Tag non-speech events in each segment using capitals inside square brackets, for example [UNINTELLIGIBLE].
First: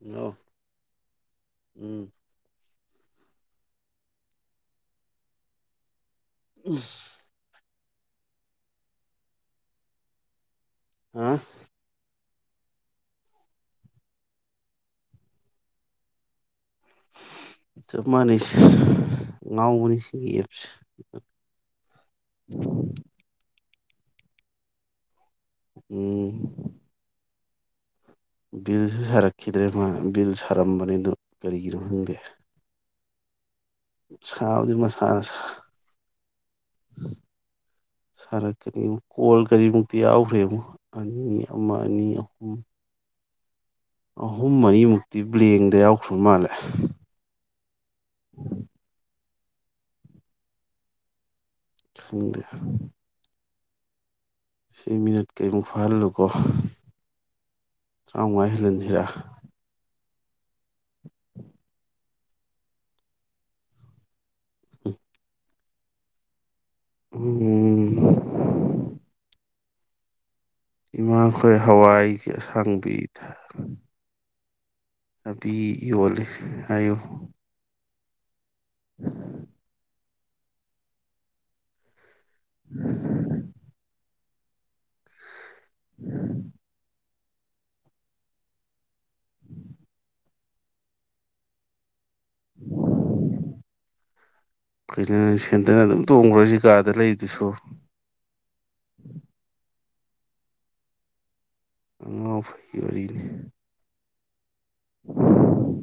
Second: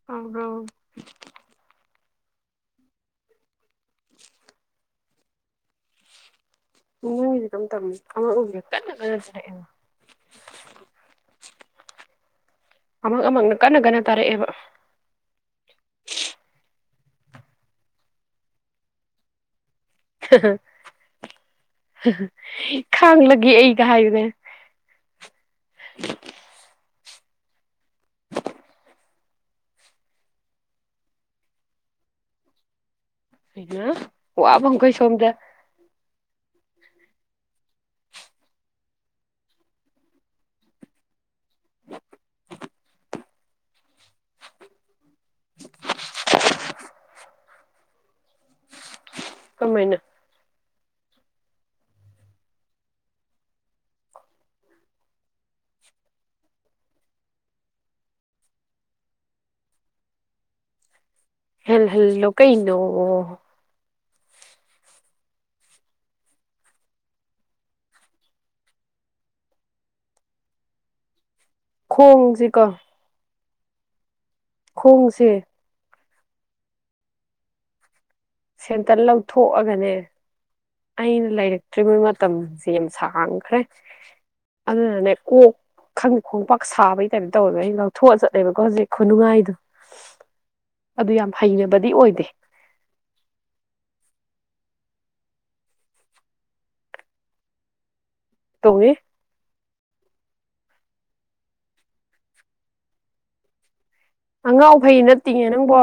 ꯑꯣ ꯇꯕꯔꯣ ꯎꯝ [UNINTELLIGIBLE] [UNINTELLIGIBLE] [UNINTELLIGIBLE] [UNINTELLIGIBLE] ꯑꯥ ꯑꯃꯛ ꯑꯃꯛꯅ ꯀꯟꯅ ꯀꯟꯅ ꯇꯥꯔꯛꯑꯦꯕ ꯆꯞ ꯃꯥꯅꯩ ꯉꯥꯎꯕꯅꯤ ꯁꯤꯒꯤ ꯑꯦꯞꯁꯦ ꯈꯥꯡꯂꯒꯦ ꯑꯩ ꯍꯥꯏꯌꯨꯅꯦ ꯎꯝ ꯕꯤꯜꯁꯨ ꯁꯥꯔꯛꯈꯤꯗ꯭ꯔꯦ ꯃꯥ ꯕꯤꯜ ꯁꯥꯔꯝꯕꯅꯤ ꯑꯗꯨ ꯀꯔꯤꯒꯤꯅꯣ ꯈꯪꯗꯦ ꯁꯥꯕꯗꯤ ꯋꯥꯕꯃꯈꯩ ꯃꯁꯥꯅ ꯁꯣꯝꯗ ꯁꯥꯔꯛꯀꯅꯤ ꯀꯣꯜ ꯀꯔꯤꯃꯨꯛꯇꯤ ꯌꯥꯎꯈ꯭ꯔꯦꯕꯣ ꯑꯅꯤ ꯑꯃ ꯑꯅꯤ ꯑꯍꯨꯝ ꯑꯍꯨꯝ ꯃꯔꯤꯃꯨꯛꯇꯤ ꯕ꯭ꯂꯦꯡꯗ ꯌꯥꯎꯈ꯭ꯔ ꯃꯥꯜꯂꯦ [UNINTELLIGIBLE] ꯀꯃꯥꯏꯅ ꯈꯪꯗꯦ ꯁꯤ ꯃꯤꯅꯠ ꯀꯩꯃꯨꯛ ꯐꯥꯍꯜꯂꯨꯀꯣ ꯇꯔꯥꯃꯉꯥ ꯍꯦꯜꯍꯟꯁꯤꯔ [UNINTELLIGIBLE] ꯍꯦꯜ ꯍꯜꯂꯣ ꯀꯩꯅꯣ [UNINTELLIGIBLE] ꯎꯝ ꯏꯃꯥ ꯑꯩꯈꯣꯏ ꯍꯋꯥꯏꯁꯤ ꯈꯣꯡꯁꯤꯀꯣ ꯑꯁꯥꯡꯕꯤ ꯊꯥ ꯈꯣꯡꯁꯦ ꯅꯄꯤ ꯌꯣꯜꯂꯤ ꯍꯥꯏꯌꯣ ꯁꯦꯟꯇꯟ ꯂꯧꯊꯣꯛꯑꯒꯅꯦ ꯑꯩꯅ ꯂꯩꯔꯛꯇꯔꯤꯕ ꯃꯇꯝꯁꯦ ꯌꯥꯝ ꯁꯥꯡꯈ꯭ꯔꯦ ꯑꯗꯨꯅꯅꯦ ꯀꯣꯛ ꯈꯪꯗ ꯈꯣꯡꯄꯥꯛ ꯁꯥꯕꯩ ꯀꯩꯅꫭ ꯇꯧꯋꯦꯕ ꯑꯩ ꯂꯧꯊꯣꯛꯑ ꯆꯠꯂꯦꯕꯀꯣ ꯍꯧꯖꯤꯛ ꯈꯨꯅꯨꯡꯉꯥꯏꯗꯣ ꯑꯗꯨ ꯌꯥꯝ ꯍꯩꯅꯕꯗꯤ ꯑꯣꯏꯗꯦ꯫ ꯀꯩꯅꯣ ꯁꯦꯟꯗꯟ ꯑꯗꯨꯝ ꯇꯣꯡꯕ꯭ꯔ ꯀꯥꯗ ꯂꯩꯗꯨꯁꯨ꯫ ꯇꯨꯡꯋꯦ꯫ ꯑꯉꯥꯡ ꯐꯩꯒꯤ ꯋꯥꯔꯤꯅꯤ꯫ ꯑꯉꯥꯎ ꯐꯩ ꯅꯠꯇꯤꯌꯦ ꯅꯪꯕꯣ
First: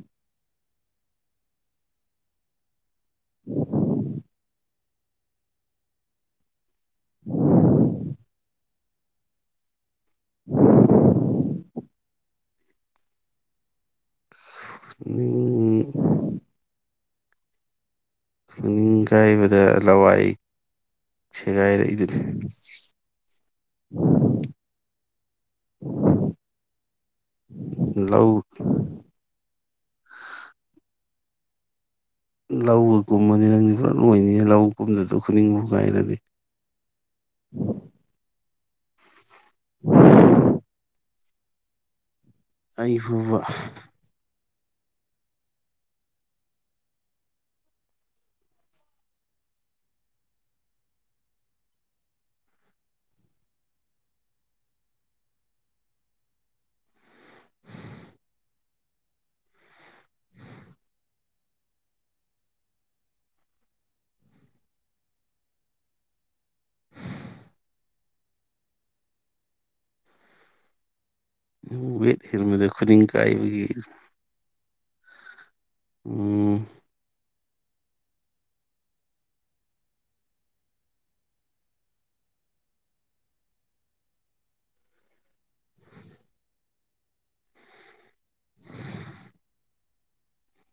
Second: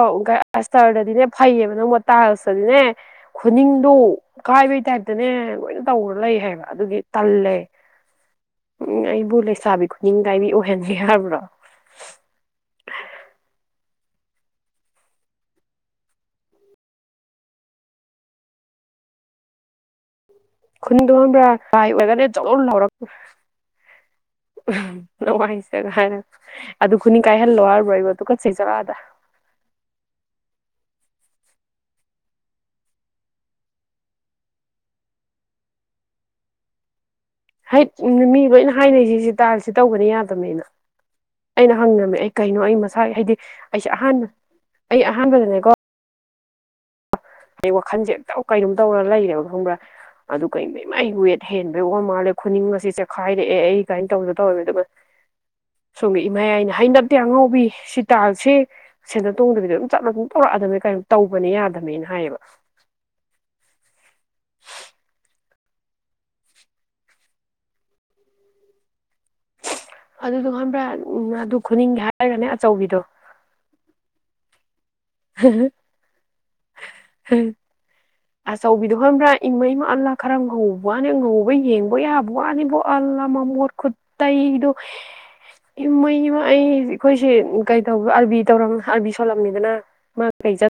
ꯑꯁꯇꯔꯗꯗꯤꯅꯦ ꯐꯩꯌꯦꯕ ꯅꯪꯕ ꯇꯥꯏꯜꯁꯇꯗꯤꯅꯦ꯫ ꯈꯨꯅꯤꯡꯗꯣ ꯀꯥꯏꯕꯩ ꯇꯥꯏꯞꯇꯅꯦ ꯂꯣꯏꯅ ꯇꯧꯔ ꯂꯩ ꯍꯥꯏꯕ꯫ ꯑꯗꯨꯒꯤ ꯇꯜꯂꯦ꯫ ꯎꯝ ꯑꯩꯕꯨ ꯂꯩꯁꯥꯕꯤ ꯈꯨꯅꯤꯡ ꯀꯥꯏꯕꯤ ꯑꯣꯏꯍꯟꯕ ꯍꯥꯕ꯭ꯔꫭ꯫ ꯈꯨꯅꯤꯡ ꯈꯨꯅꯤꯡ ꯀꯥꯏꯕ ꯂꯋꯥꯏ ꯈꯨꯅꯤꯡꯗꯣ ꯈꯪꯕ꯭ꯔꯥꯥ ꯁꯦꯒꯥꯏꯔꯛꯏꯗꯨꯅꯤ ꯑꯣꯏꯔꯒꯅꯦ ꯖꯧ ꯂꯥꯎꯔꯛꯄ꯭ꯔꯥ ꯍꯥꯏꯅ ꯑꯗꯨ ꯈꯨꯅꯤꯡ ꯀꯥꯏꯍꯜꯂꯣ ꯍꯥꯏꯔꯕ꯭ꯔꯣ ꯏꯕꫭ ꯑꯗꯨꯨ ꯂꯧ ꯇꯨꯀꯠꯆꯩ ꯆꯠꯂꫭ ꯑꯥꯗ꯫ ꯂꯧꯒ ꯀꯨꯝꯃꯅꯤ ꯅꯪꯗꯤ ꯄꯨꯔꯥ ꯂꯣꯏꯅꯤꯅꯦ ꯂꯧ ꯀꯨꯝꯗꯁꯨ ꯈꯨꯅꯤꯡꯕꯨ ꯀꯥꯏꯔꯗꯤ꯫ ꯍꯩꯠ ꯃꯤ ꯂꫭꯏꯅ ꯍꯥꯏꯅꯩꯁꯤ ꯁꯤ ꯇꯥꯏꯜꯁꯤ ꯇꯧꯕꯅꯤ ꯌꯥꯗꯕꯅꯤꯅ ꯑꯩꯅ ꯍꯪꯉꯝꯃꯦ ꯑꯩ ꯀꯩꯅꯣ ꯑꯩ ꯃꯁꯥ ꯍꯥꯏꯗꯤ ꯑꯩꯁꯦ ꯑꯍꯥꯟꯕ ꯑꯩ ꯑꯍꯥꯟꯕꯅꯦꯅꯀꯣ ꯑꯩ ꯋꯥꯈꯜꯁꯦ ꯏꯇꯧ ꯀꯩꯅꯥꯝ ꯇꯧꯔꯒ ꯂꯩꯔꯦꯕ ꯈꯪꯕ꯭ꯔꯥ ꯑꯗꯨ ꯀꯩꯃ ꯃꯥꯏ ꯋꯦꯠ ꯍꯦꯟꯕꯩ ꯋꯥ ꯃꯥꯜꯂꯦ ꯈꯨꯅꯤꯡ ꯑꯁꯦ ꯆꯦꯈꯥꯏꯔꯛꯑꯦ ꯑꯩ ꯀꯥꯏꯅ ꯇꯧꯗ ꯇꯧꯋꯦꯕ ꯑꯗꯨꯒ ꯁꯣꯝꯒꯤ ꯏꯃꯥꯌꯥꯏꯅ ꯍꯩꯅꯗꯦ ꯑꯉꯥꯎꯕꯤ ꯁꯤ ꯇꯥꯏꯜꯁꯦ ꯁꯦꯟꯗꯟ ꯇꯣꯡꯗꯕꯤꯗ ꯑꯗꯨꯝ ꯆꯠꯂ ꯑꯗꯨꯝ ꯄꯨꯔꯛꯑꯗꯕꯅꯦ ꯀꯔꯤ ꯇꯧꯕꯅꯦ ꯌꯥꯗꯕꯅꯦ꯫ ꯍꯥꯏꯌꯦꯕ꯫ ꯑꯗꯨꯗꯨ ꯈꯪꯕ꯭ꯔꯥ ꯑꯗꯨ ꯅꯪ ꯈꯨꯅꯤꯡꯒꯤ ꯋꯦꯠ ꯍꯥꯏꯔꯒꯅꯦ ꯍꯦꯜꯂꯝꯕꯗ ꯑꯆꯧꯕꯤꯗꯣ ꯈꯨꯅꯤꯡ ꯀꯥꯏꯕꯒꯤ ꯍꯥꯍꯥ ꯎꯝ [UNINTELLIGIBLE] ꯑꯆꯧꯕꯤꯗꯣ ꯍꯟꯕ꯭ꯔꯥ ꯏꯃꯩꯃ ꯑꯜꯂꯥ ꯈꯔ ꯉꯧꯕ ꯋꯥꯅꯤ ꯉꯧꯕ ꯌꯦꯡꯕ ꯌꯥꯕ ꯋꯥꯅꯤꯕꯨ ꯑꯜꯂꯥ ꯃꯃꯣꯠ ꯈꯨꯠꯇꯩꯗꯣ ꯏꯃꯩꯃ ꯑꯩ ꯑꯩꯈꯣꯏꯁꯦ ꯀꯩꯗꯧꯕ ꯑꯜꯕꯤ ꯇꯧꯔ ꯑꯜꯕꯤ ꯁꯣꯜꯂꯝꯃꯤꯗꯅ ꯃꯥ ꯀꯩ ꯆꯠ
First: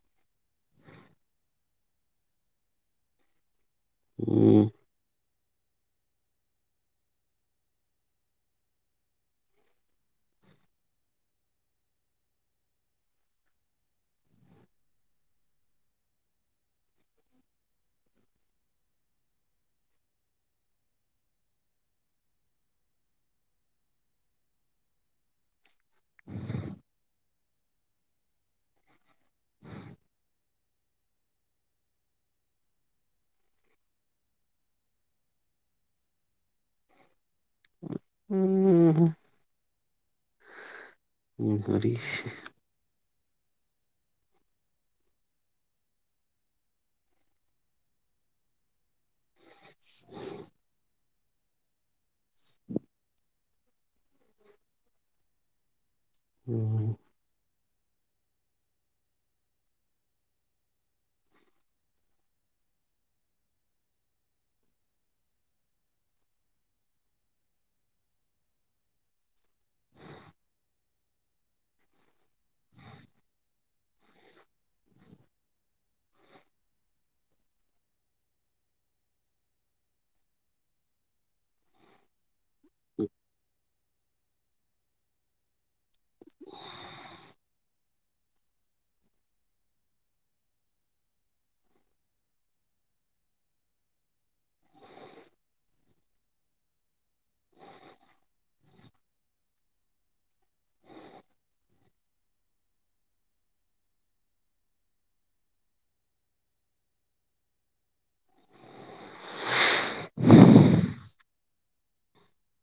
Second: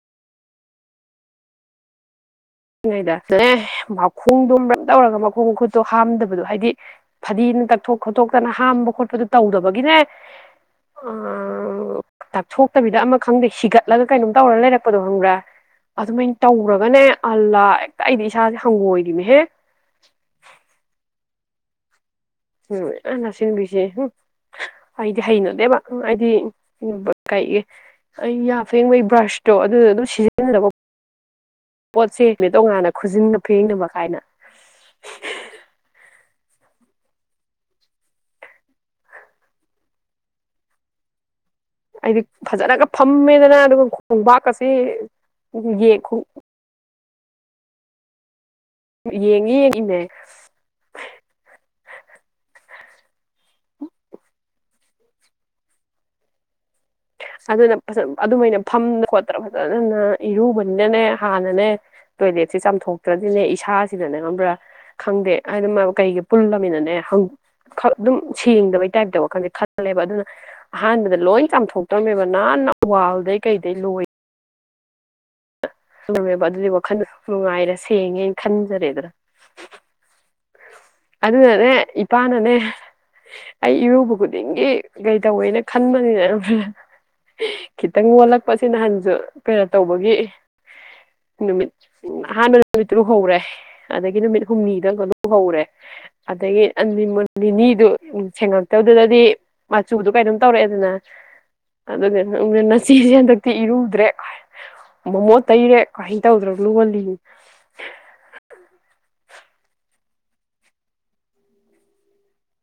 [UNINTELLIGIBLE] ꯃꯈꯣꯡꯗꯣ ꯎꯝ [UNINTELLIGIBLE] ꯇꯧꯔꯒ [UNINTELLIGIBLE] ꯈꫭꯡ ꯈꯨꯠꯇꯣ ꯍꯥꯝꯗꯕꯗꯣ ꯍꯥꯏꯗꯤ ꯐꯗꯤꯅ ꯇꯥꯛꯊꯣꯛ ꯈꯣꯠꯇꯣꯛꯇꯅ ꯍꯥꯝꯕ ꯈꯣꯠꯄꯗꯣ ꯇꯧꯗꯕꯒꯤꯅꯦ ꯑꯥ ꯇꯛꯊꯣꯛꯇꯕꯤꯗ ꯑꯃ ꯈꯪꯗꯦ ꯁꯤꯒꯠꯂꯒ ꯀꯩꯅꯣꯝ ꯇꯧꯔ ꯂꯩꯔꯛꯄꯗꯣ ꯈꯪꯕ꯭ꯔꯥ ꯑꯗꯨꯃꯥꯏꯅ ꯇꯧꯔꯒꯅꯦ ꯑꯜꯂꯥ ꯍꯦꯛꯇ ꯑꯩꯗꯤ ꯏꯁꯥꯁꯦ ꯍꯪꯉꯣꯏꯔꯤꯅꯦꯍꯦ꯫ ꯎꯝ ꯑꯅ ꯁꯤꯟꯕꯤꯁꯦ ꯍꯝ ꯑꯩꯗꯤ ꯍꯩꯅꯣꯗꯦꯕ꯫ ꯎ ꯍꯥꯏꯗꯤ ꯀꯩꯒꯤ ꯑꯩ ꯌꯥ ꯐꯦꯡꯕꯒꯤ ꯕ꯭ꯔꯁꯇꯣ ꯑꯗꯨꯗ ꯑꯗꯨꯝ ꯁꯤꯖꯤꯟꯅꯅꯕ ꯄꯣꯠꯁꯦꯅꯦ ꯇꯣꯉꯥꯟꯅ ꯈꯨꯖꯤꯟꯅ ꯐꯦꯡꯅꯕ ꯀꯥꯏꯅ꯫ ꯎꯝ ꯑꯩꯗꯤ [UNINTELLIGIBLE] ꯐꯖꯅꯒ ꯐꯝꯃꯦꯗꯅ ꯑꯗꯨꯒ ꯈꯣꯡꯕꯥꯛ ꯑꯁꯤ ꯌꯦꯡ ꯌꯦꯡꯉꯤ ꯌꯦꯡꯉꯤꯅꯦ ꯎꯝ ꯑꯗꯨꯅ ꯐꯖꯅ ꯑꯗꯨꯃꯥꯏꯅ ꯐꯝꯗ ꯈꯣꯠꯇꯅ ꯐꯖꯅ ꯏꯔꯨꯕꯅꯤꯅꯅꯦ ꯍꯥꯟꯅꯅꯦ ꯇꯣꯏꯂꯦꯠꯁꯦ ꯆꯥꯝꯊꯣꯛꯇ꯭ꯔꯗꯤꯅꯦ ꯏꯁꯥꯁꯤꯗꯅꯦ ꯈꯪꯝꯕ꯭ꯔꯥ ꯈꯪꯗꯦ ꯍꯥꯏꯗꯤ ꯃ ꯀꯩꯒꯤ ꯄꯨꯜꯂꯃꯤꯅꯅꯦ ꯍꯪ ꯈꯪ ꯑꯗꯨꯝ ꯁꯦꯡꯗꯕꯩ ꯇꯥꯏꯞꯇꯕ ꯋꯥꯈꯟꯁꯦ ꯈꯜꯂꯦꯕ ꯑꯗꯨꯅ ꯑꯍꯥꯟꯕꯗ ꯂꯣꯏ ꯆꯥꯝꯊꯣꯛ ꯇꯧꯝꯃꯦꯕ ꯅꯥꯟꯅ ꯋꯥꯜꯗꯩ ꯀꯩꯗꯩ ꯂꯣꯏ [UNINTELLIGIBLE] ꯃꯦꯕ ꯑꯗꯨꯗꯤ ꯋꯥꯈꯜꯗ ꯅꯨꯡꯉꯥꯏꯔꯦ ꯁꯦꯡꯉꯦꯅ ꯈꯟꯖꯔꯦꯗꯅꯥ ꯑꯗꯨꯅꯅꯦ ꯏꯄꯥꯅꯅꯦ [UNINTELLIGIBLE] ꯑꯩ ꯏꯔꯨꯕ ꯈꯨꯗꯤꯡꯒꯤ ꯀꯩ ꯇꯧꯋꯦꯅ ꯈꯟꯕ ꯅꯤꯅ [UNINTELLIGIBLE] ꯈꯤꯇꯪ ꯈꯤꯇꯪ ꯑꯣꯜꯂꯛꯄꯁꯦ ꯅꯍꯥꯟꯖꯨ ꯄꯦꯔꯠ ꯇꯧꯕꯒꯤ ꯅꯨꯃꯤꯠ ꯑꯍꯥꯟꯕ ꯅꯨꯃꯤꯠꯇꯨ ꯂꯨꯍꯧꯔꯦ ꯑꯗꯒꯤ ꯅꯨꯃꯤꯠ ꯍꯨꯝꯅꯤꯗ ꯃꯨꯛꯀ ꯂꯨ ꯍꯧꯔꯦ ꯑꯗꯒꯤ ꯑꯟꯗꯤ ꯃꫭꯠ ꯅꯤꯅꯤꯗꯨ ꯁꯦꯡꯉꯛꯇꯕꯗꯨꯗꯗꯤ ꯃꯆꯨꯗꯨ ꯀꯩꯅꫭꯝ ꯇꯧꯔꯛꯑꯦꯗꯅ ꯑꯗꯨꯒ ꯅꯆꯁꯦ ꯍꯟꯗꯛꯇꯤ ꯏꯔꯨꯗ꯭ꯔꯦ ꯃꫭꯃꯣꯠ ꯇꯩꯔꯦ ꯀꯥꯏꯅ ꯇꯧꯗꯅ ꯂꯣꯜꯂꯤ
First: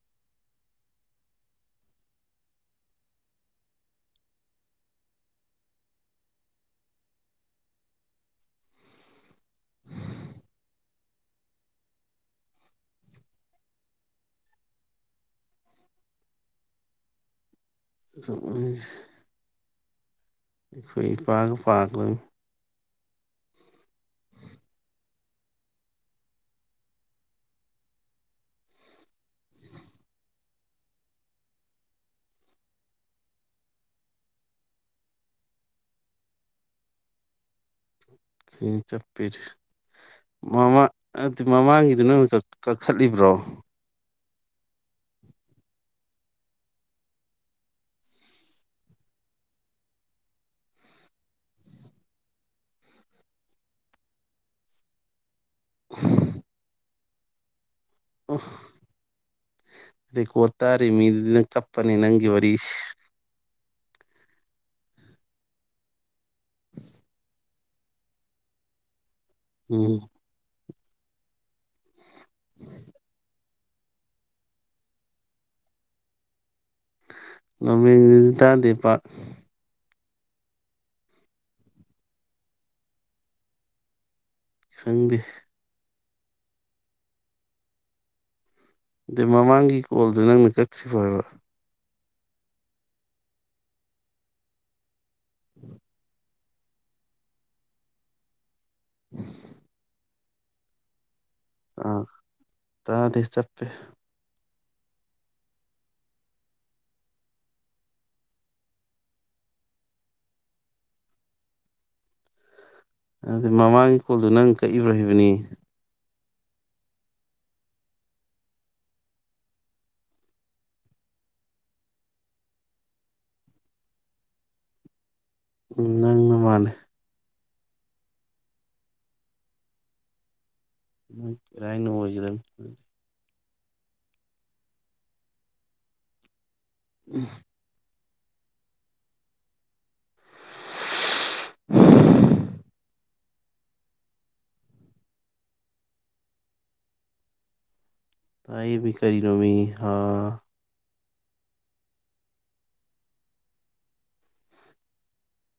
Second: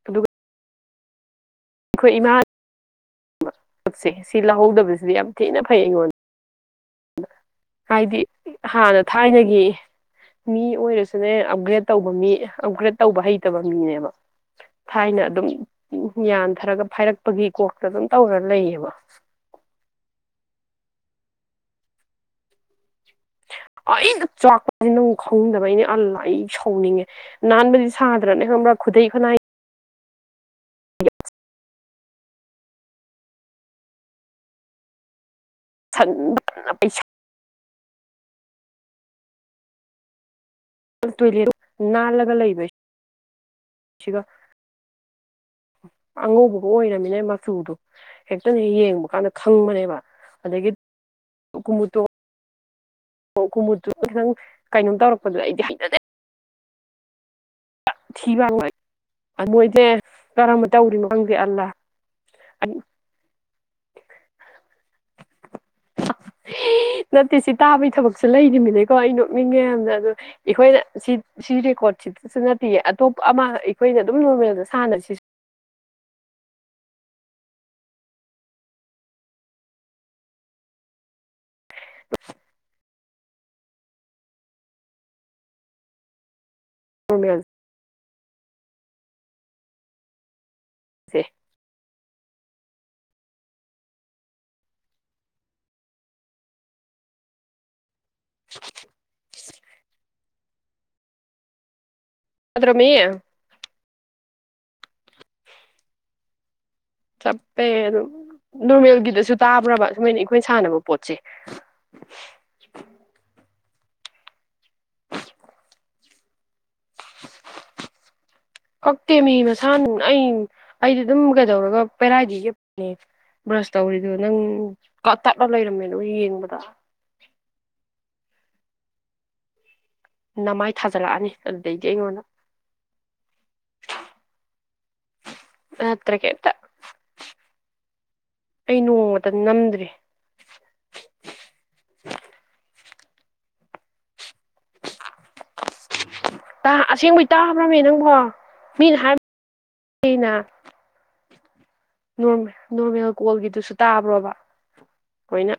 ꯑꯗꯨꯒ ꯑꯩꯈꯣꯏ ꯏꯃꯥ ꯁꯛꯁꯦ ꯁꯤ ꯂꯧꯍꯧꯗꯕꯁꯤꯗꯤ ꯌꯥꯝ ꯊꯤꯅ ꯐꯩ ꯑꯩꯉꯣꯟꯗ ꯅ ꯍꯥꯏꯗꯤ ꯍꯥꯟꯅ ꯊꯥꯏꯅꯒꯤ ꯃꯤ ꯑꯣꯏꯔꯁꯨꯅꯦ ꯑꯞꯒ꯭ꯔꯦꯗ ꯇꯧꯕ ꯃꯤ ꯑꯞꯒ꯭ꯔꯦꯗ ꯇꯧꯕ ꯍꯩꯇꯕ ꯃꯤꯅꯦꯕ ꯊꯥꯏꯅ ꯑꯗꯨꯝ ꯌꯥꯟꯊꯔꯒ ꯐꯥꯏꯔꯛꯄꯒꯤ ꯀꯣꯛꯇ ꯑꯗꯨꯝ ꯇꯧꯔ ꯂꯩꯌꯦꯕ ꯑꯩꯈꯣꯏ ꯏꯄꯥꯒ ꯄꯥꯒꯗꯝ ꯑꯩꯅ ꯆꯥꯛꯄꯁꯤ ꯅꯪ ꯈꯪꯗꯕꯩ ꯅꯤ ꯑꯜꯂ ꯑꯩ ꯁꯥꯎꯅꯤꯡꯉꯦ ꯅꯥꯟꯕꯗꯤ ꯁꯥꯗ꯭ꯔꯅꯦ ꯈꯪꯕ꯭ꯔꯥ ꯈꯨꯗꯩ ꯈꯨꯅꯥꯏ ꯁꯟ [UNINTELLIGIBLE] ꯄꯩꯁꯥ ꯍꯦ ꯆꯞꯄꯦꯔꯦ ꯃꯃꯥ ꯑꯠꯇꯦ ꯇꯣꯏꯂꯦꯠ ꯃꯃꯥꯡꯒꯤꯗꯨ ꯅꯪꯅ ꯅꯥꯜꯂꯒ ꯀꯛ ꯂꯩꯕꯁꯤꯒ ꯀꯛꯊꯠꯂꯤꯕ꯭ꯔꯣ ꯑꯉꯧꯕꯒ ꯑꯣꯏꯔꯝꯃꯤꯅ ꯃꯆꯨꯗꯣ ꯍꯦꯛꯇꯅꯦ ꯌꯦꯡꯕ ꯀꯥꯟꯗ ꯈꯪꯕꯅꯦꯕ ꯑꯗꯒꯤ ꯀꯨꯃꯨꯠꯇꯣ ꯑꯣ ꯀꯨꯝꯃꯨꯠꯇꯨ ꯈꯤꯇꯪ ꯀꯩꯅꯣꯝ ꯇꯧꯔꯛ ꯑꯗꯨ ꯑꯩꯗꯤ ꯍꯩꯅꯗꯦ ꯊꯤꯕꯥ ꯑꫭꯏ ꯑ ꯃꯣꯏꯖꯦ ꯔꯦꯀꯣꯔꯠ ꯀꯔꯝꯕ ꯇꯥꯔꯤ ꯇꯧꯔꯤꯃꫭ ꯃꯤꯗꯨꯗꯤ ꯈꯪꯗꯦ ꯅꯪ ꯑꯜꯂꯥ ꯀꯞꯄꯅꯤ ꯅꯪꯒꯤ ꯋꯥꯔꯤꯁꯤ ꯍꯤ ꯅꯠꯇꯦ ꯁꯤ ꯇꯥꯕꯩ ꯊꯕꯛꯁꯨ ꯂꯩꯔꯤꯝ ꯃꯅꯦꯀꯣ ꯑꯩ ꯅꯤꯡꯉꯦꯌꯥꯝꯅ ꯎꯝ ꯑꯗꯣ ꯏꯈꯣꯏꯅ ꯁꯤ ꯁꯤ ꯔꯦꯀꯣꯔꯠꯁꯤꯗꯁꯨ ꯅꯠꯇꯤꯌꯦ ꯑꯇꯣꯞꯄ ꯑꯃ ꯑꯩꯈꯣꯏꯅ ꯑꯗꯨꯝ ꯅꯣꯔꯃꯦꯜꯗ ꯁꯥꯟꯅꯁꯤ ꯅꫭꯃꯦꯒꯤꯗꯁꯨ ꯇꯥꯗꯦ ꯄꯥꯛ [INAUDIBLE] ꯈꯪꯗꯦ ꯅꫭꯔꯃꯦꯜ ꯗꯩ ꯃꯃꯥꯡꯒꯤ ꯀꯣꯜꯗꯨꯣ ꯅꯪꯅ ꯀꯛ ꯁꯤ ꯐꯥꯏꯕ [UNINTELLIGIBLE] ꯑꯥ ꯅꯠꯇ꯭ꯔꯃꯤ ꯇꯥꯗꯦ ꯆꯞꯄꯦ ꯆꯞꯄꯦ ꯑꯗꯨꯝ ꯅꯣꯔꯃꯦꯜꯒꯤꯗꯁꯨ ꯇꯥꯕ꯭ꯔꯕ ꯁꯨꯃꯥꯏꯅ ꯏꯈꯣꯏꯅ ꯁꯥꯟꯅꯕ ꯄꯣꯠꯁꯦ ꯑꯗꯨ ꯃꯃꯥꯡꯒꯤ ꯀꯣꯜꯗꯨ ꯅꯪ ꯀꯛꯏꯕ꯭ꯔꯣ ꯍꯥꯏꯕꯅꯤ [UNINTELLIGIBLE] ꯀꯛꯇꯦ ꯃꯤ ꯃꯁꯥꯟ ꯑꯩ ꯑꯩꯗꯤ ꯑꯗꯨꯝ ꯀꯩꯗꯧꯔꯒ ꯄꯦꯔꯥꯏꯗꯩ ꯌꯦꯞꯄꯅꯦ ꯕ꯭ꯔꯁ ꯇꯧꯔꯤꯗꯣ ꯅꯪ ꯀꯇꯠꯂ ꯂꯩꯔꯝꯃꯦ ꯎꯝ ꯅꯪꯅ ꯅꯨꯌꯦꯡꯕꯗ ꯃꯥꯜꯂꯦ ꯅꯃꯥꯏ ꯊꯥꯖꯜꯂꯛꯑꯅꯤ ꯑꯗꯨꯗꯩꯗꯤ ꯀꯅ ꯑꯩꯉꯣꯟꯗ ꯑꯣꯏꯈꯤꯗꯗꯤ ꯑꯇꯩ ꯀꯦꯇ ꯎꯝ ꯑꯩ ꯅꯣꯡꯃ ꯅꯝꯗ꯭ꯔꯔꯤ ꯑꯁꯦꯡꯕꯩ ꯇꯥꯕ꯭ꯔꯃꯦ ꯅꯪ ꯇꯥꯏꯌꯦꯕꯤ ꯀꯔꯤ ꯅꯨꯣꯃꯤ ꯍꯥꯥ ꯍꯥꯏꯕꯅ ꯅꯣꯔꯃꯦꯜ ꯀꯣꯜꯒꯤꯗꯨꯁꯨ ꯇꯥꯕ꯭ꯔꯣꯕ ꯑꯩꯣꯏꯅ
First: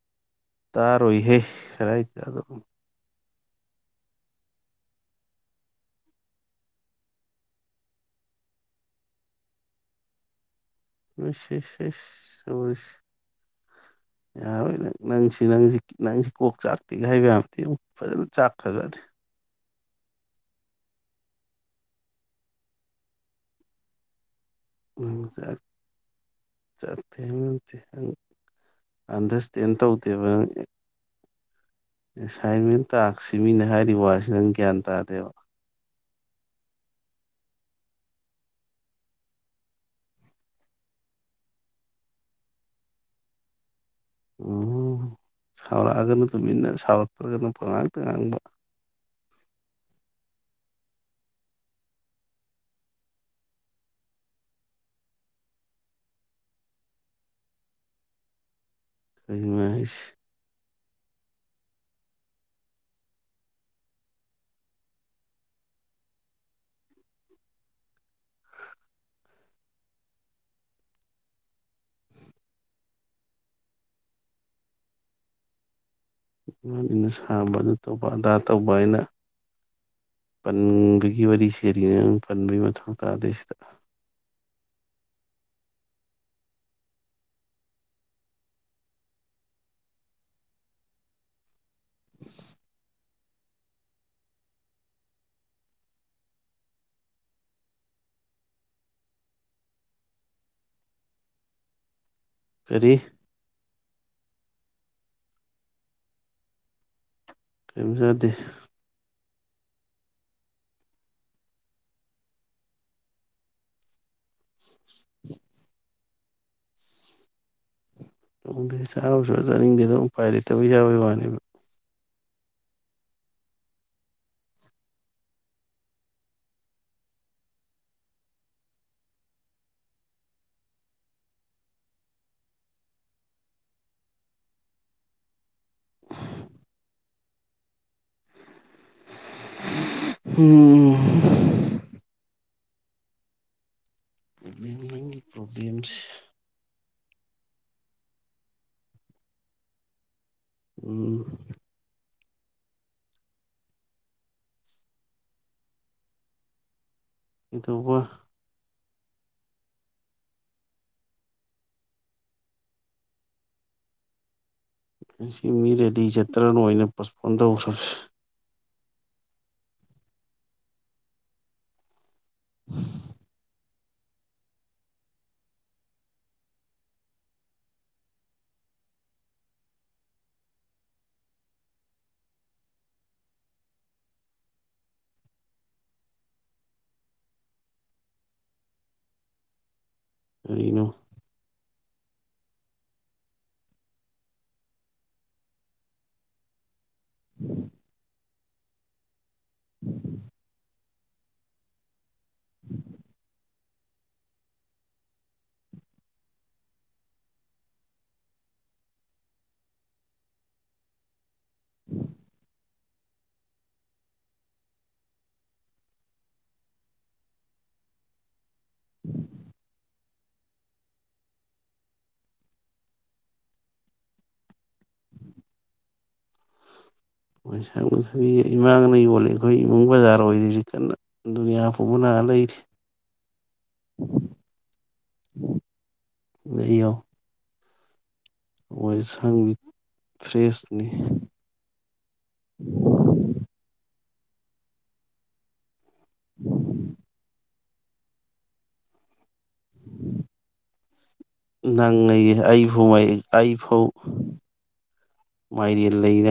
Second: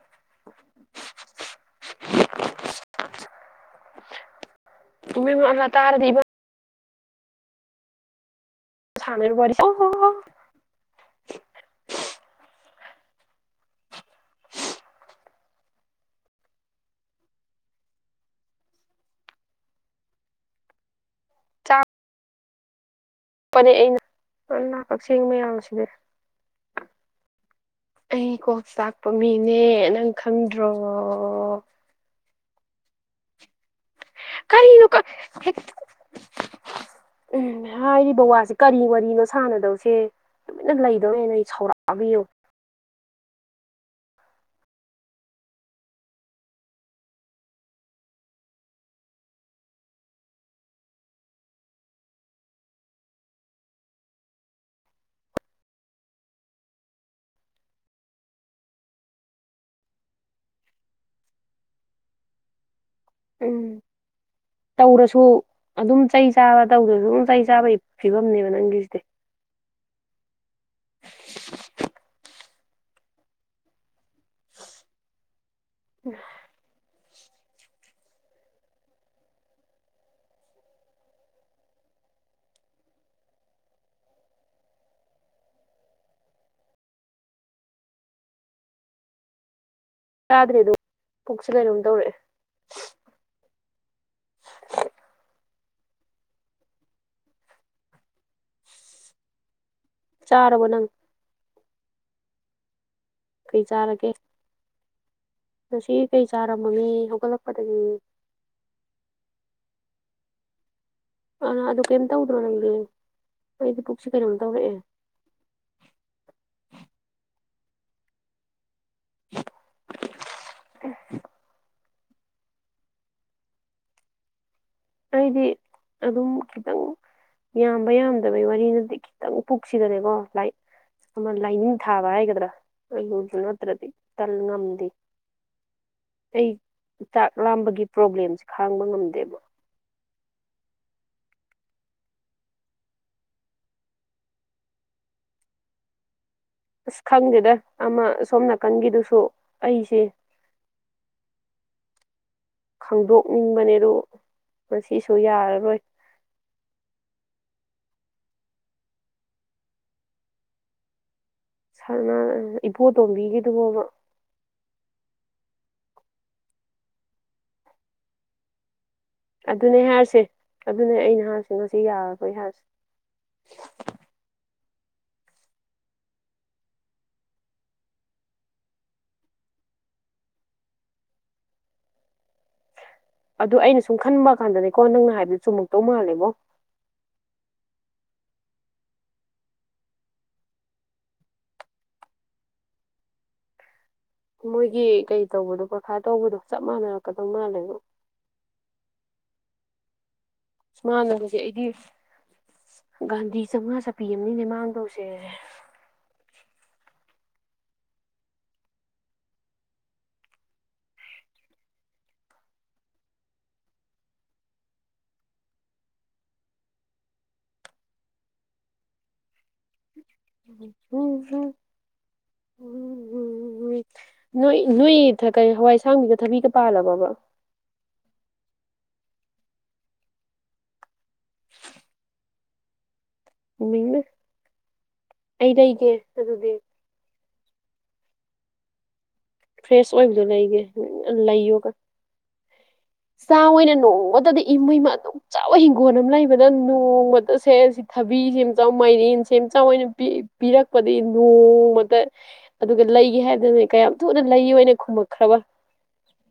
ꯇꯥꯔꯣꯏꯍꯦꯥꯏꯇꯗ ꯇꯥ ꯇꯥꯔꯥꯗꯤ ꯊ ꯋꯥꯔꯤ ꯍ ꯦꯦꯁ ꯌꯥꯔꯣꯏ ꯅꯪ ꯅꯪꯁꯤ ꯅꯪꯁꯤ ꯅꯪꯁꯤ ꯀꯣꯛ ꯆꯥꯛꯇꯦꯒ ꯍꯥꯏꯕ ꯌꯥꯕꯗꯤ ꯑꯗꯨ ꯐꯖꯅ ꯆꯥꯛꯈ꯭ꯔꯗꯤ ꯐꯅꯦ ꯑꯩꯅ ꯅꯪ ꯀꯛꯆꯦꯡ ꯆꯥꯛ ꯃꯌꯥꯝꯁꯤꯗꯤ ꯆꯥꯛꯇꯦ ꯍꯥꯏꯕ ꯅꯠꯇꯦ ꯅꯪ ꯑꯩ ꯀꯣꯛ ꯆꯥꯛꯄ ꯃꯤꯅꯦ ꯑꯟꯗꯔꯁꯇꯦꯟ ꯅꯪ ꯈꯪꯗ꯭ꯔꯣ ꯁꯥꯏꯃꯦꯟꯇ ꯑꯛꯁꯤꯃꯤꯅ ꯍꯥꯏ ꯀꯔꯤ ꯎꯝ ꯍꯥꯏꯔꯤꯕ ꯕꯕꯥꯁꯦ ꯀꯔꯤ ꯋꯥꯔꯤꯅꯣ ꯁꯥꯟꯅꯗꯧꯁꯦ ꯂꯨꯃꯤꯅ ꯂꯩꯗꯧꯦꯅ ꯑꯩ ꯁꯧꯔꯥꯛꯕꯤꯌꯨ ꯑꯣ ꯁꯥꯎꯔꯛꯑꯒꯅ ꯇꯨꯃꯤꯟꯅ ꯁꯥꯎꯔꯛꯇ꯭ꯔꯒꯅ ꯉꯥꯡꯇ ꯉꯥꯡꯕ ꯁꯃ ꯎꯝ ꯇꯧꯔꯁꯨ ꯑꯗꯨꯝ ꯆꯩ ꯆꯥꯕ ꯇꯧꯗ꯭ꯔꯁꯨ ꯑꯗꯨꯝ ꯆꯩ ꯆꯥꯕꯒꯤ ꯐꯤꯕꯝꯅꯦꯕ ꯅꯪꯒꯤꯁꯤꯗꯤ ꯏꯃꯅ ꯁꯥꯝꯕ ꯑꯗꯨ ꯇꯧꯕ ꯑꯗꯥ ꯇꯧꯕ ꯑꯩꯅ ꯄꯟꯕꯒꯤ ꯋꯥꯔꯤ ꯁꯦꯔꯤꯉꯩꯗ ꯅꯪ ꯄꯟꯕꯒꯤ ꯃꯊꯧ ꯇꯥꯗꯦ ꯁꯤꯗ ꯗ ꯑꯗꯨ ꯄꯨꯁꯤꯗꯔ [UNINTELLIGIBLE] ꯆꯔ ꯋꯥꯅꯪ ꯀꯔꯤ ꯀꯩ ꯆꯥꯔꯒꯦ ꯉ ꯀꯩ ꯆꯥꯔꯝꯃꯅꯤ ꯍꯧꯒꯠꯂꯛꯄ ꯀꯩꯝꯖꯗꯦ ꯑ ꯑꯗꯨ ꯀꯔꯤꯝ ꯇꯧꯗ꯭ꯔꯣ ꯅꯪꯗꯤ ꯑꯩꯗꯤ ꯄꯨꯛꯁꯤꯦ ꯀꯩꯅꯣꯝ ꯇꯧꯔꯛꯑꯦ [UNINTELLIGIBLE] ꯑꯣ ꯆꯥꯔꯥꯎꯁꯨ ꯆꯥꯅꯤꯡꯗꯦꯗ ꯑꯃꯄꯥꯏ ꯂꯩꯇꯕꯒꯤ ꯌꯥꯕꯒꯤ ꯋꯥꯅꯦꯕ ꯑꯩꯗꯤ ꯑꯗꯨꯝ ꯈꯤꯇꯪ ꯌꯥꯝꯕ ꯌꯥꯝꯗꯕꯩ ꯋꯥꯔꯤꯅꯗꯤ ꯈꯤꯇꯪ ꯄꯨꯛꯁꯤꯗꯅꯦꯀꯣ ꯑꯃ ꯂꯥꯏꯅꯤꯡ ꯊꯥꯕ ꯍꯥꯏꯒꯗ꯭ꯔꯥ ꯑꯩꯉꯣꯟꯁꯨ ꯅꯠꯇ꯭ꯔꯗꯤ ꯇꯟ ꯉꯝꯗꯦ ꯑꯩ ꯆꯥꯛ ꯂꯥꯝꯕꯒꯤ ꯄ꯭ꯔꯣꯕ꯭ꯂꯦꯝꯁꯦ ꯈꯥꯡꯕ ꯉꯝꯗꯦꯕ ꯎꯝ ꯄꯂꯦꯝ ꯅꯪꯒꯤ ꯄ꯭ꯔꯣꯕ꯭ꯂꯦꯝꯁ ꯑꯁ ꯈꯪꯗꯦꯗ ꯑꯃ ꯁꯣꯝ ꯅꯥꯀꯟꯒꯤꯗꯨꯁꯨ ꯑꯩꯁꯦ ꯎꯝ ꯈꯪꯗꯣꯛꯅꯤꯡꯕꯅꯦ ꯑꯗꯨ ꯃꯁꯤꯁꯨ ꯌꯥꯔꯔꯣꯏ ꯏꯕꯨ ꯏꯕꯣ ꯇꯣꯝꯕꯤꯒꯗꯕꯣꯕ ꯉ ꯃꯤ ꯔꯦꯗꯤ ꯆꯠꯇ꯭ꯔꯅꯣꯩꯅ ꯄꯣꯁꯄꯣꯟ ꯇꯧꯈ꯭ꯔꯕ ꯑꯗꯨꯅꯦ ꯍꯥꯏꯔꯁꯦ ꯑꯗꯨꯅꯦ ꯑꯩꯅ ꯍꯥꯏꯔꯁꯦ ꯉꯁꯤ ꯌꯥꯔꯒ ꯍꯣꯏ ꯍꯥꯁ ꯑꯗꯨ ꯑꯩꯅ ꯁꯨꯝ ꯈꯟꯕ ꯀꯥꯟꯗꯅꯦꯀꯣ ꯅꯪꯅ ꯍꯥꯏꯕꯗꯨ ꯆꯨꯝ ꯃꯨꯛꯇꯧ ꯃꯥꯜꯂꯦꯕꯣ ꯀꯩꯅꯣ ꯃꯣꯏꯒꯤ ꯀꯩ ꯇꯧꯕꯗꯣ ꯄꯔꯈꯥ ꯇꯧꯕꯗꯣ ꯆꯞ ꯃꯥꯟꯅꯔꯛꯀꯗꯧ ꯃꯥꯜꯂꯦꯉꯣ ꯃꯥꯟꯅꯕꯁꯦ ꯑꯩꯗꯤ ꯒꯥꯟꯙꯤ ꯆꯥꯝꯃꯉꯥ ꯆꯠꯄꯤ ꯑꯃꯅꯤꯅꯦ ꯃꯥꯡꯗꯧꯁꯦ ꯅꯣꯏ ꯅꯣꯏ ꯍꯋꯥꯏ ꯑꯁꯥꯡꯕꯤꯗ ꯊꯕꯤꯒ ꯄꯥꯜꯂꯕꯕ ꯍꯋꯥꯢ ꯑꯁꯥꯥꯡꯕꯤ ꯊꯥꯕꯤ ꯏꯃꯥꯅ ꯌꯣꯜꯂꯤ ꯑꯩꯈꯣꯏ ꯏꯃꯨꯡ ꯕꯖꯥꯔ ꯑꯣꯏꯔꯤ ꯍꯧꯖꯤꯛ ꯀꯟꯅ ꯑꯗꯨꯅꯤ ꯐꯨꯕ ꯅꯥ ꯂꯩꯔꯤ ꯃꯤꯡꯅꯦ ꯑꯩ ꯂꯩꯒꯦ ꯑꯗꯨꯗꯤ ꯂꯩꯌꯣ [UNINTELLIGIBLE] ꯐ꯭ꯔꯦꯁ ꯑꯣꯏꯕꯗꯣ ꯂꯩꯒꯦ ꯐ꯭ꯔꯦꯁꯅꯤ ꯂꯩꯌꯣꯒ ꯆꯥ ꯑꯣꯏꯅ ꯅꯣꯡꯃ ꯏꯃꯩꯃ ꯑꯗꯨꯛ ꯆꯥꯎꯕ ꯍꯤꯡ ꯒꯣꯟ ꯑꯃ ꯂꯩꯕꯗ ꯅꯣꯡꯃꯗ ꯁꯦꯜꯁꯤ ꯊꯕꯤ ꯁꯦꯝ ꯌꯥꯝ ꯆꯥꯎ ꯃꯥꯏꯔꯦꯟ ꯁꯦꯝ ꯆꯥꯎ ꯑꯣꯏꯅ ꯄꯤꯔꯛꯄꯗꯒꯤ ꯅꯣꯡꯃꯇ ꯅꯪ ꯑꯩ ꯑꯗꯨꯒ ꯑꯩꯐꯥꯎ ꯂꯩꯒꯦ ꯍꯥꯏꯕꯗꯅ ꯑꯩꯐꯥꯎ ꯀꯌꯥꯝ ꯇꯨꯅ ꯂꯩꯌꯨꯅ ꯈꯨꯝꯃꯛꯈ꯭ꯔꯕ ꯃꯥꯏꯔꯦꯟ ꯂꯩ ꯅꯪ